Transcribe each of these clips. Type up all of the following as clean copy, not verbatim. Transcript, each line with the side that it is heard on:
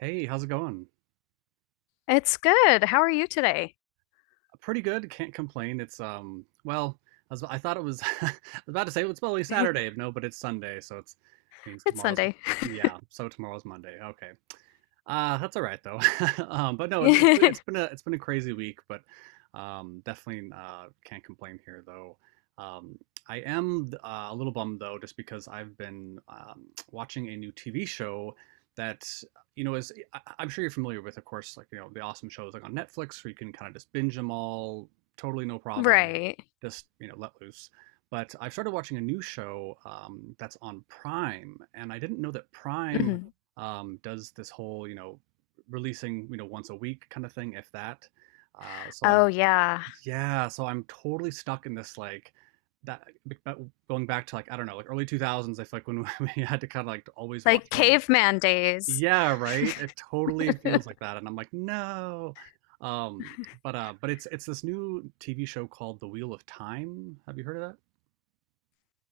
right: Hey, how's it going?
left: It's good. How are you today?
right: Pretty good. Can't complain. It's I thought it was I was about to say well, it's probably Saturday. No, but it's Sunday, so it's means
left: It's
right: tomorrow's
left: Sunday.
right: yeah, so tomorrow's Monday. Okay. That's all right though. But no, it's been a crazy week, but definitely can't complain here though. Um, I am a little bummed though, just because I've been watching a new TV show that you know is I'm sure you're familiar with, of course, like the awesome shows like on Netflix where you can kind of just binge them all, totally no problem,
left: Right.
right: just let loose. But I started watching a new show that's on Prime, and I didn't know that Prime
left: Hmm.
right: does this whole releasing once a week kind of thing, if that. So
left: Oh,
right: I'm
left: yeah.
right: yeah, so I'm totally stuck in this like that but going back to like I don't know like early 2000s. I feel like when we had to kind of like always watch
left: Like
right: shows.
left: caveman days.
right: Yeah, right. It totally feels like that, and I'm like no. Um, but it's this new TV show called The Wheel of Time. Have you heard of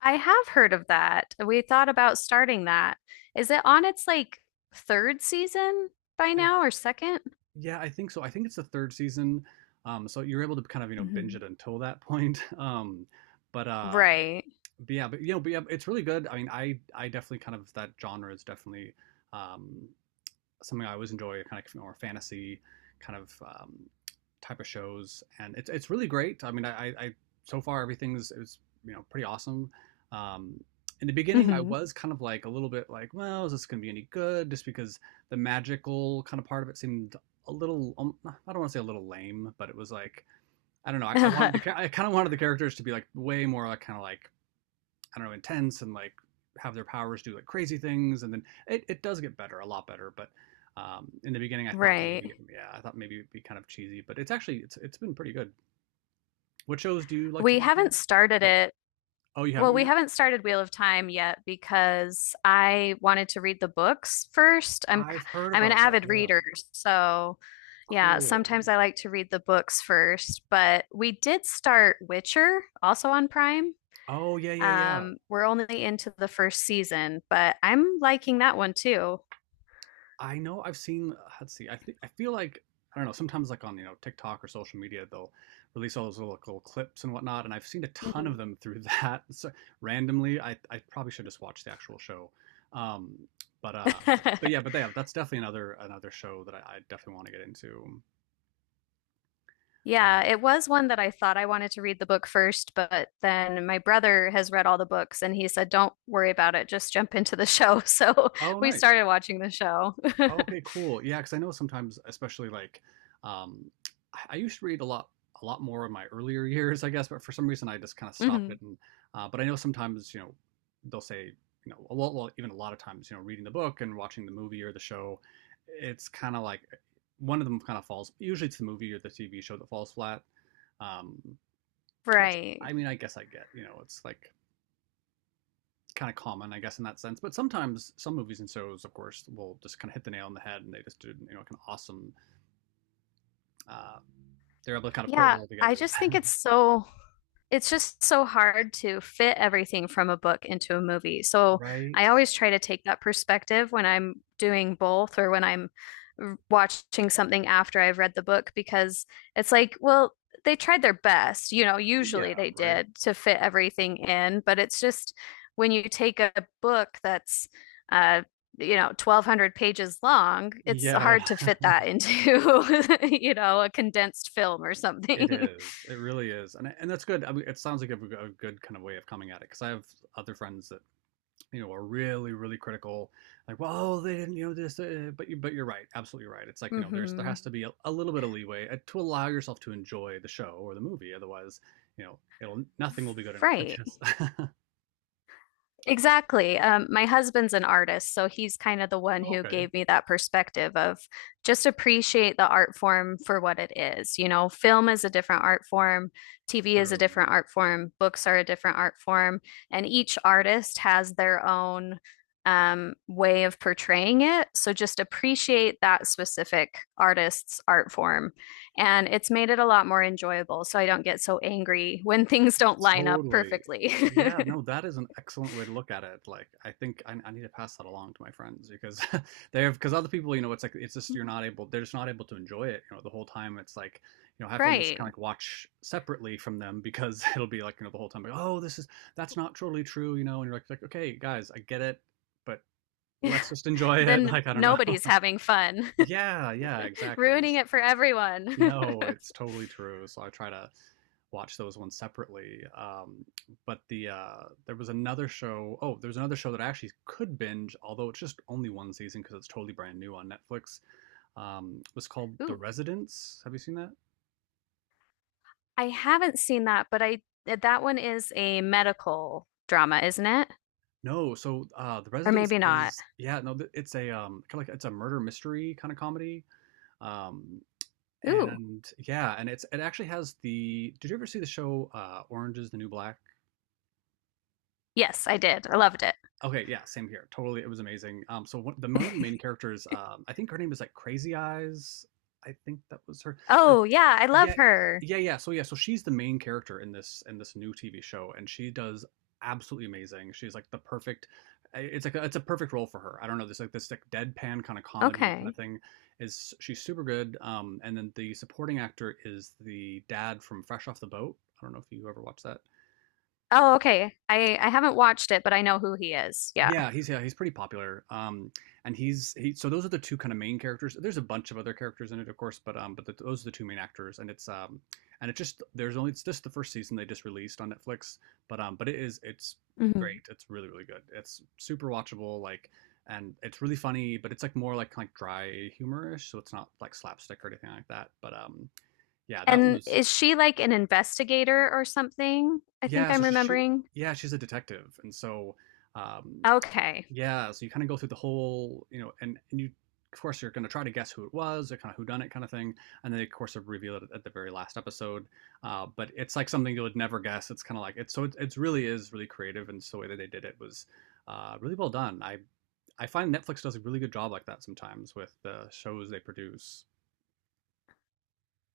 left: I have heard of that. We thought about starting that. Is it on its like third season by
right: that?
left: now or second?
right: Yeah, I think so. I think it's the third season. So you're able to kind of, you know, binge it until that point. But uh
left: Right.
right: but yeah, but you know, but yeah, it's really good. I mean, I definitely kind of that genre is definitely um something I always enjoy, kind of like more fantasy kind of type of shows, and it's really great. I mean, I so far everything's it's pretty awesome. Um, in the beginning, I
left: Hmm.
right: was kind of like a little bit like, well, is this going to be any good? Just because the magical kind of part of it seemed a little, I don't want to say a little lame, but it was like, I don't know. I wanted I kind of wanted the characters to be like way more like kind of like I don't know, intense and like have their powers do like crazy things. And then it does get better, a lot better. But in the beginning, I thought maybe,
left: Right.
right: yeah, I thought maybe it'd be kind of cheesy, but it's been pretty good. What shows do you like to
left: We
right: watch?
left: haven't started
right: Oh,
left: it.
right: oh, you
left: Well,
right: haven't
left: we
right: yet?
left: haven't started Wheel of Time yet because I wanted to read the books first. I'm i
right: I've heard
left: I'm an
right: about those.
left: avid
right: Yeah.
left: reader, so yeah,
right: Cool.
left: sometimes I like to read the books first, but we did start Witcher also on Prime.
right: Oh, yeah, yeah, yeah.
left: We're only into the first season, but I'm liking that one too.
right: I know I've seen. Let's see. I think I feel like I don't know. Sometimes like on TikTok or social media, they'll release all those little, little clips and whatnot, and I've seen a ton of
left: Mhm.
right: them through that. So randomly, I probably should just watch the actual show. Um, but yeah, but they have, that's definitely another show that I definitely want to get into.
left: Yeah,
right: Um,
left: it was one that I thought I wanted to read the book first, but then my brother has read all the books and he said, "Don't worry about it, just jump into the show." So
right: oh,
left: we
right: nice.
left: started watching the show.
right: Okay, cool. Yeah, because I know sometimes, um, I used to read a lot more in my earlier years, I guess, but for some reason I just kind of stopped
left: Mhm.
right: it. And but I know sometimes, you know, they'll say, you know, a lot, well, even a lot of times, you know, reading the book and watching the movie or the show, it's kind of like one of them kind of falls. Usually, it's the movie or the TV show that falls flat. Um, which
left: Right.
right: I mean, I guess I get. You know, it's like kind of common, I guess, in that sense. But sometimes some movies and shows, of course, will just kind of hit the nail on the head, and they just did, you know, kind of awesome. Uh, they're able to kind of pull it
left: Yeah,
right: all
left: I
right: together,
left: just think it's just so hard to fit everything from a book into a movie. So
right: right?
left: I always try to take that perspective when I'm doing both or when I'm watching something after I've read the book because it's like, well, they tried their best, you know, usually
right: Yeah,
left: they
right: right.
left: did to fit everything in, but it's just when you take a book that's uh 1200 pages long. It's
right: Yeah,
left: hard to fit that into a condensed film or
right: it
left: something.
right: is. It really is, and that's good. I mean, it sounds like a good kind of way of coming at it because I have other friends that you know are really really critical like well they didn't you know this but you're right absolutely right it's like you know there
left: Hmm.
right: has to be a little bit of leeway to allow yourself to enjoy the show or the movie otherwise you know it'll nothing will be good enough I
left: Right.
right: guess
left: Exactly. My husband's an artist, so he's kind of the one who
right: okay
left: gave me that perspective of just appreciate the art form for what it is. You know, film is a different art form, TV is a
right: true.
left: different art form, books are a different art form, and each artist has their own way of portraying it. So just appreciate that specific artist's art form. And it's made it a lot more enjoyable. So I don't get so angry when things don't line up
right: Totally.
left: perfectly.
right: Yeah, no, that is an excellent way to look at it. Like, I think I need to pass that along to my friends because they have, because other people, you know, it's like, it's just, you're not able, they're just not able to enjoy it, you know, the whole time. It's like, you know, I have to almost kind of
left: Right.
right: like watch separately from them because it'll be like, you know, the whole time, like, oh, that's not totally true, you know, and you're like, okay, guys, I get it, but let's just enjoy it.
left: Then
right: Like, I don't know.
left: nobody's having fun,
right: Yeah, yeah, exactly.
left: ruining it for everyone.
right: No, it's totally true. So I try to watch those ones separately. But the There was another show. Oh, there's another show that I actually could binge, although it's just only one season because it's totally brand new on Netflix. It was called The
left: Ooh,
right: Residence. Have you seen that?
left: I haven't seen that, but I that one is a medical drama, isn't it?
right: No. The
left: Or
right: Residence
left: maybe not.
right: is yeah. No, it's a kind of like it's a murder mystery kind of comedy. Um,
left: Ooh,
right: and yeah, and it's it actually has the. Did you ever see the show Orange is the New Black?
left: yes, I did. I loved it.
right: Okay, yeah, same here. Totally, it was amazing. So one, the one of the main characters, I think her name is like Crazy Eyes. I think that was her. Like,
left: Oh, yeah, I love
right: yeah,
left: her.
right: yeah, yeah. So yeah, so she's the main character in this new TV show, and she does absolutely amazing. She's like the perfect. I- It's like it's a perfect role for her. I don't know. This like deadpan kind of comedy kind of
left: Okay.
right: thing is she's super good. And then the supporting actor is the dad from Fresh Off the Boat. I don't know if you ever watched that.
left: Oh, okay. I haven't watched it, but I know who he is. Yeah.
right: Yeah, he's pretty popular. And he's he. So those are the two kind of main characters. There's a bunch of other characters in it, of course, but those are the two main actors. And it's just the first season they just released on Netflix. But it's
left: Mhm.
right: great. It's really really good. It's super watchable. Like, and it's really funny, but it's like more like kind of dry humorish. So it's not like slapstick or anything like that. But yeah, that one
left: And
right: was
left: is she like an investigator or something? I think
right: yeah.
left: I'm
right: She
left: remembering.
right: yeah, she's a detective, and so. Um,
left: Okay.
right: Yeah, so you kind of go through the whole, you know, and you, of course, you're going to try to guess who it was, or kind of who done it kind of thing, and then they, of course they reveal it at the very last episode. But it's like something you would never guess. It's kind of like it's so it, it's really is really creative, and so the way that they did it was really well done. I find Netflix does a really good job like that sometimes with the shows they produce.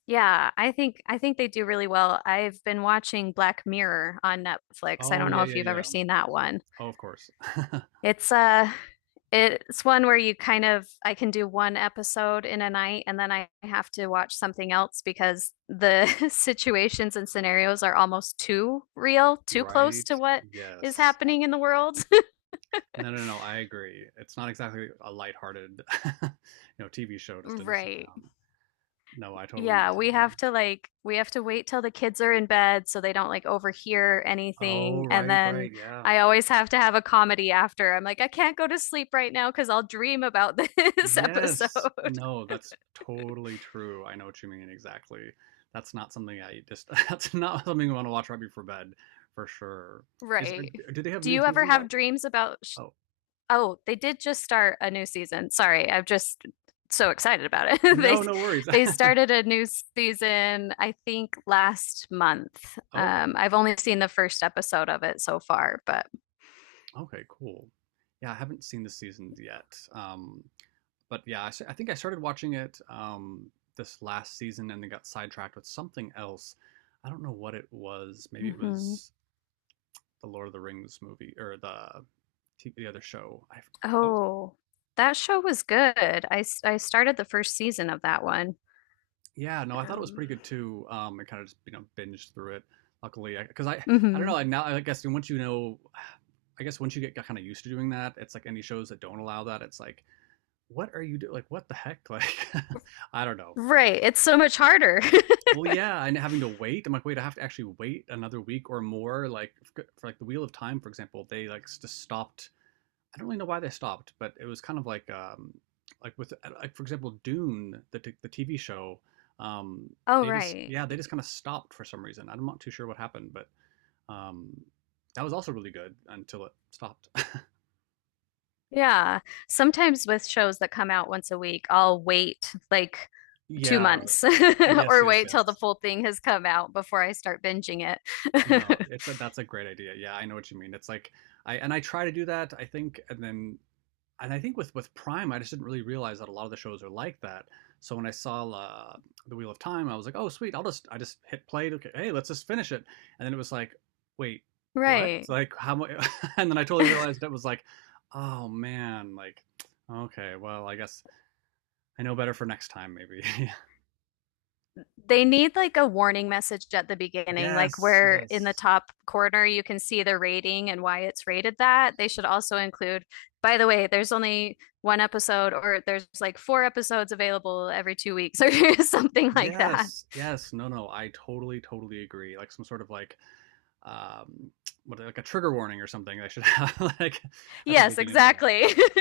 left: Yeah, I think they do really well. I've been watching Black Mirror on Netflix. I
right: Oh
left: don't know
right: yeah,
left: if
right: yeah,
left: you've ever
right: yeah.
left: seen that one.
right: Oh, of course.
left: It's uh it's one where you kind of I can do one episode in a night and then I have to watch something else because the situations and scenarios are almost too real, too close
right: Right?
left: to what is
right: Yes.
left: happening in the world.
right: No, no, no. I agree. It's not exactly a lighthearted, you know, TV show just to sit
left: Right.
right: down. No, I totally know
left: Yeah,
right: what you
left: we
right: mean.
left: have to like we have to wait till the kids are in bed so they don't like overhear
right: Oh,
left: anything. And
right: right, right,
left: then
right: yeah.
left: I always have to have a comedy after. I'm like, I can't go to sleep right now because I'll dream about this
right: Yes.
left: episode.
right: No, that's totally true. I know what you mean exactly. That's not something I just that's not something I want to watch right before bed, for sure. Is are-
left: Right.
right: do they have
left: Do
right: new
left: you ever
right: seasons
left: have
right: out?
left: dreams about sh—
right: Oh.
left: Oh, they did just start a new season. Sorry, I'm just so excited about it. They
right: No, no worries.
left: they started a new season, I think last month.
right: Okay.
left: I've only seen the first episode of it so far, but.
right: Okay, cool. Yeah, I haven't seen the seasons yet. But yeah, I think I started watching it this last season and then got sidetracked with something else. I don't know what it was. Maybe it
left: Mhm.
right: was the Lord of the Rings movie or the other show. Oh.
left: Oh, that show was good. I started the first season of that one.
right: Yeah, no, I thought it was
left: Um,
right: pretty good too. I kind of just you know binged through it. Luckily, because I don't know.
left: hmm.
right: I now I guess once you know, I guess once you get kind of used to doing that, it's like any shows that don't allow that. It's like what are you doing? Like what the heck? Like I don't know.
left: Right. It's so much harder.
right: Well, yeah, and having to wait. I'm like, wait, I have to actually wait another week or more. Like for like the Wheel of Time, for example, they like just stopped I don't really know why they stopped, but it was kind of like with like for example Dune, the the TV show. Um,
left: Oh,
right: they just
left: right.
right: yeah they just kind of stopped for some reason. I'm not too sure what happened, but um, that was also really good until it stopped.
left: Yeah. Sometimes with shows that come out once a week, I'll wait like two
right: Yeah.
left: months
right: Yes,
left: or
right: yes,
left: wait till the
right: yes.
left: full thing has come out before I start binging
right: No,
left: it.
right: it's a that's a great idea. Yeah, I know what you mean. It's like I and I try to do that, I think, and then and I think with Prime, I just didn't really realize that a lot of the shows are like that. So when I saw the Wheel of Time, I was like, oh sweet, I just hit play. Okay, hey, let's just finish it. And then it was like, wait, what? It's
left: Right.
right: like how much? And then I totally realized it was like, oh man, like okay, well I guess I know better for next time maybe.
left: They need like a warning message at the beginning, like
right: yes,
left: where in the
right: yes.
left: top corner you can see the rating and why it's rated that. They should also include, by the way, there's only one episode or there's like four episodes available every 2 weeks or something like that.
right: Yes, yes, no, no, I totally, totally agree. Like some sort of like, um, what like a trigger warning or something. I should have like at the
left: Yes,
right: beginning of that.
left: exactly.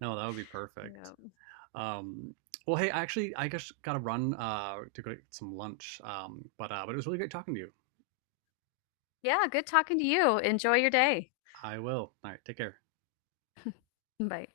right: No, that would be perfect.
left: Yeah.
right: Um, well, hey, actually, I guess gotta run to go get some lunch. But it was really great talking to you.
left: Yeah, good talking to you. Enjoy your day.
right: I will. All right, take care.
left: Bye.